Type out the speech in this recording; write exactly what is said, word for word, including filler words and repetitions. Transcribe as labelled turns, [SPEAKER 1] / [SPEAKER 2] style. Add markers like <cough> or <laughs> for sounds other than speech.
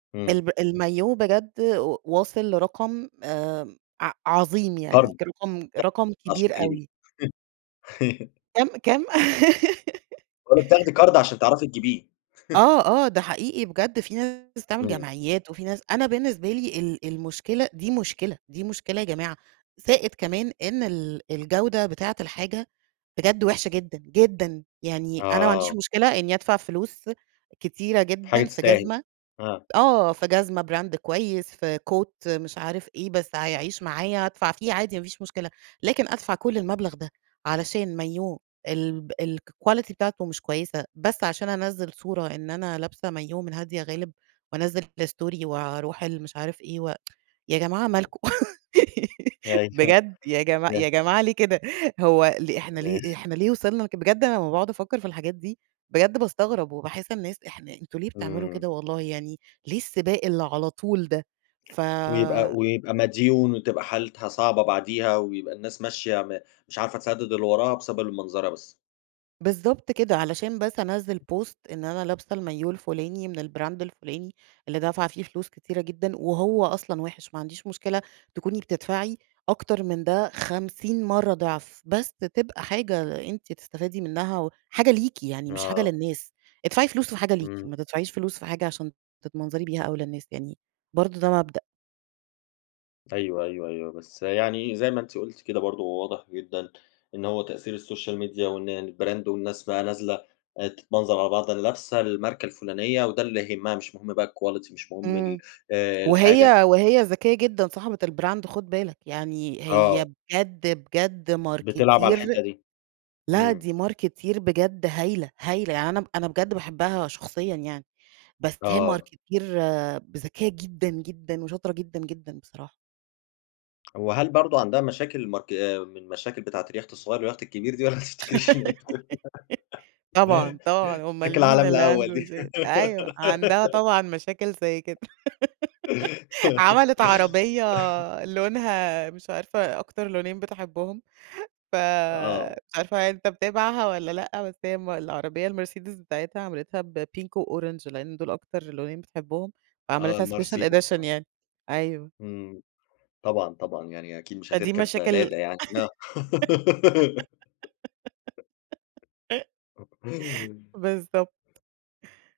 [SPEAKER 1] إمم.
[SPEAKER 2] الم المايوه بجد و واصل لرقم آآ، ع عظيم
[SPEAKER 1] قرض
[SPEAKER 2] يعني رقم رقم
[SPEAKER 1] ت عشان
[SPEAKER 2] كبير
[SPEAKER 1] تجيبيه.
[SPEAKER 2] أوي.
[SPEAKER 1] <laughs>
[SPEAKER 2] كام، كام؟ <laughs>
[SPEAKER 1] باقول لِك تاخدي قرض عشان تعرفي تجيبيه. <laughs>
[SPEAKER 2] آه، آه، ده حقيقي بجد، في ناس بتعمل
[SPEAKER 1] إمم.
[SPEAKER 2] جمعيات، وفي ناس أنا بالنسبة لي ال المشكلة دي مشكلة، دي مشكلة يا جماعة، زائد كمان إن ال الجودة بتاعة الحاجة بجد وحشة جدًا، جدًا، يعني أنا ما عنديش
[SPEAKER 1] آه.
[SPEAKER 2] مشكلة إني أدفع فلوس كتيرة
[SPEAKER 1] حاجة
[SPEAKER 2] جدًا في
[SPEAKER 1] تستاهل
[SPEAKER 2] جزمة
[SPEAKER 1] آه.
[SPEAKER 2] آه، في جزمة براند كويس، في Coat مش عارف إيه، بس هيعيش معايا، أدفع فيه عادي، ما فيش مشكلة، لكن أدفع كل المبلغ ده علشان مايوه، الب الquality بتاعته مش كويسة، بس عشان أنزّل صورة إن أنا لابسة مايوه من هادية غالب وأنزّل الstory وأروح ال مش عارف إيه، <tsk> يا جماعة مالكم
[SPEAKER 1] أيوه.
[SPEAKER 2] بجد؟! <laughs> يا جماع
[SPEAKER 1] <unintelligible>
[SPEAKER 2] يا جماعة ليه كده؟! هو ل إحنا
[SPEAKER 1] تمام.
[SPEAKER 2] ليه؟! إحنا ليه وصلنا بجد أنا أمّا باقعد أفكّر في الحاجات دي بجد باستغرب، وباحس الناس، إحنا أنتم ليه بتعملوا
[SPEAKER 1] إمم.
[SPEAKER 2] كده! والله يعني، ليه السباق اللي على طول ده؟ ف
[SPEAKER 1] ويبقى ويبقى مديون وتبقى حالتها صعبة بعديها، ويبقى الناس ماشية م مش عارفة تسدد اللي وراها، بسبب المنظرة بس.
[SPEAKER 2] بالضبط كده، علشان بس أنزّل post إن أنا لابسة المايوه الفلاني من البراند الفلاني، اللي دافعة فيه فلوس كتيرة جدًا، وهو أصلًا وحِش. ما عنديش مشكلة تكوني بتدفعي أكتر من ده خمسين مرة ضعف، بس تبقى حاجة أنتِ بتستفادي منها، وحاجة ليكِ يعني، مش حاجة
[SPEAKER 1] آه.
[SPEAKER 2] للناس. ادفعي فلوس في حاجة ليكِ،
[SPEAKER 1] إمم.
[SPEAKER 2] ما تدفعيش فلوس في حاجة عشان تتمنظري بيها أو للناس، يعني برضه ده مبدأ.
[SPEAKER 1] أيوه، أيوه، أيوه بس يعني زي ما أنتِ قُلتِ كده برضه هو واضح جدًا، إن هو تأثير الSOCIAL MEDIA وإن الbrand والناس بقى نازلة تتمنظر على بعض اللي لابسة الماركة الفلانية، وده اللي يهمها مش مهم بقى الquality، مش مهم ال
[SPEAKER 2] إمم،
[SPEAKER 1] آآ الحاجة.
[SPEAKER 2] وهي وهي ذكية جدًا صاحبة البراند، خد بالك يعني، هي
[SPEAKER 1] آه.
[SPEAKER 2] بجد بجد
[SPEAKER 1] بتلعب على
[SPEAKER 2] Marketeer،
[SPEAKER 1] الحتّه دي،
[SPEAKER 2] لأ
[SPEAKER 1] إمم.
[SPEAKER 2] دي Marketeer بجد هايلة، هايلة يعني، أنا أنا بجد باحبها شخصيًا يعني، بس هي
[SPEAKER 1] آه.
[SPEAKER 2] Marketeer ذكية جدًا، جدًا، وشاطرة جدًا، جدًا بصراحة.
[SPEAKER 1] وهل برضه عندها مشاكل مارك من مشاكل بتاعة اليخت الصغير واليخت الكبير دي، والّا ما تفتكريش اللي هي بتقول؟
[SPEAKER 2] <laughs> طبعًا،
[SPEAKER 1] <laughs>
[SPEAKER 2] طبعًا أُمّال
[SPEAKER 1] مشاكل
[SPEAKER 2] مين
[SPEAKER 1] العالم
[SPEAKER 2] اللي
[SPEAKER 1] الأول
[SPEAKER 2] عنده
[SPEAKER 1] دي.
[SPEAKER 2] مشاكل أيوه عندها
[SPEAKER 1] <laughs>
[SPEAKER 2] طبعًا مشاكل زي كده <laughs> عملِت عربية
[SPEAKER 1] <laughs>
[SPEAKER 2] لونها مش عارفة أكتر لونين بتحبهم، ف
[SPEAKER 1] آه.
[SPEAKER 2] مش عارفة أنت متابعها والّا لأ؟ بس هي م العربية المرسيدس بتاعتها عملتها بpink وorange لأن دول أكتر لونين بتحبهم
[SPEAKER 1] آه،
[SPEAKER 2] فعملتها special
[SPEAKER 1] المرسيدس آه.
[SPEAKER 2] edition يعني أيوه.
[SPEAKER 1] إمم طبعًا، طبعًا يعني أكيد مش
[SPEAKER 2] فا دي
[SPEAKER 1] هتركب
[SPEAKER 2] مشاكل
[SPEAKER 1] LADA يعني آه. <giggles>
[SPEAKER 2] <laughs> بالضبط.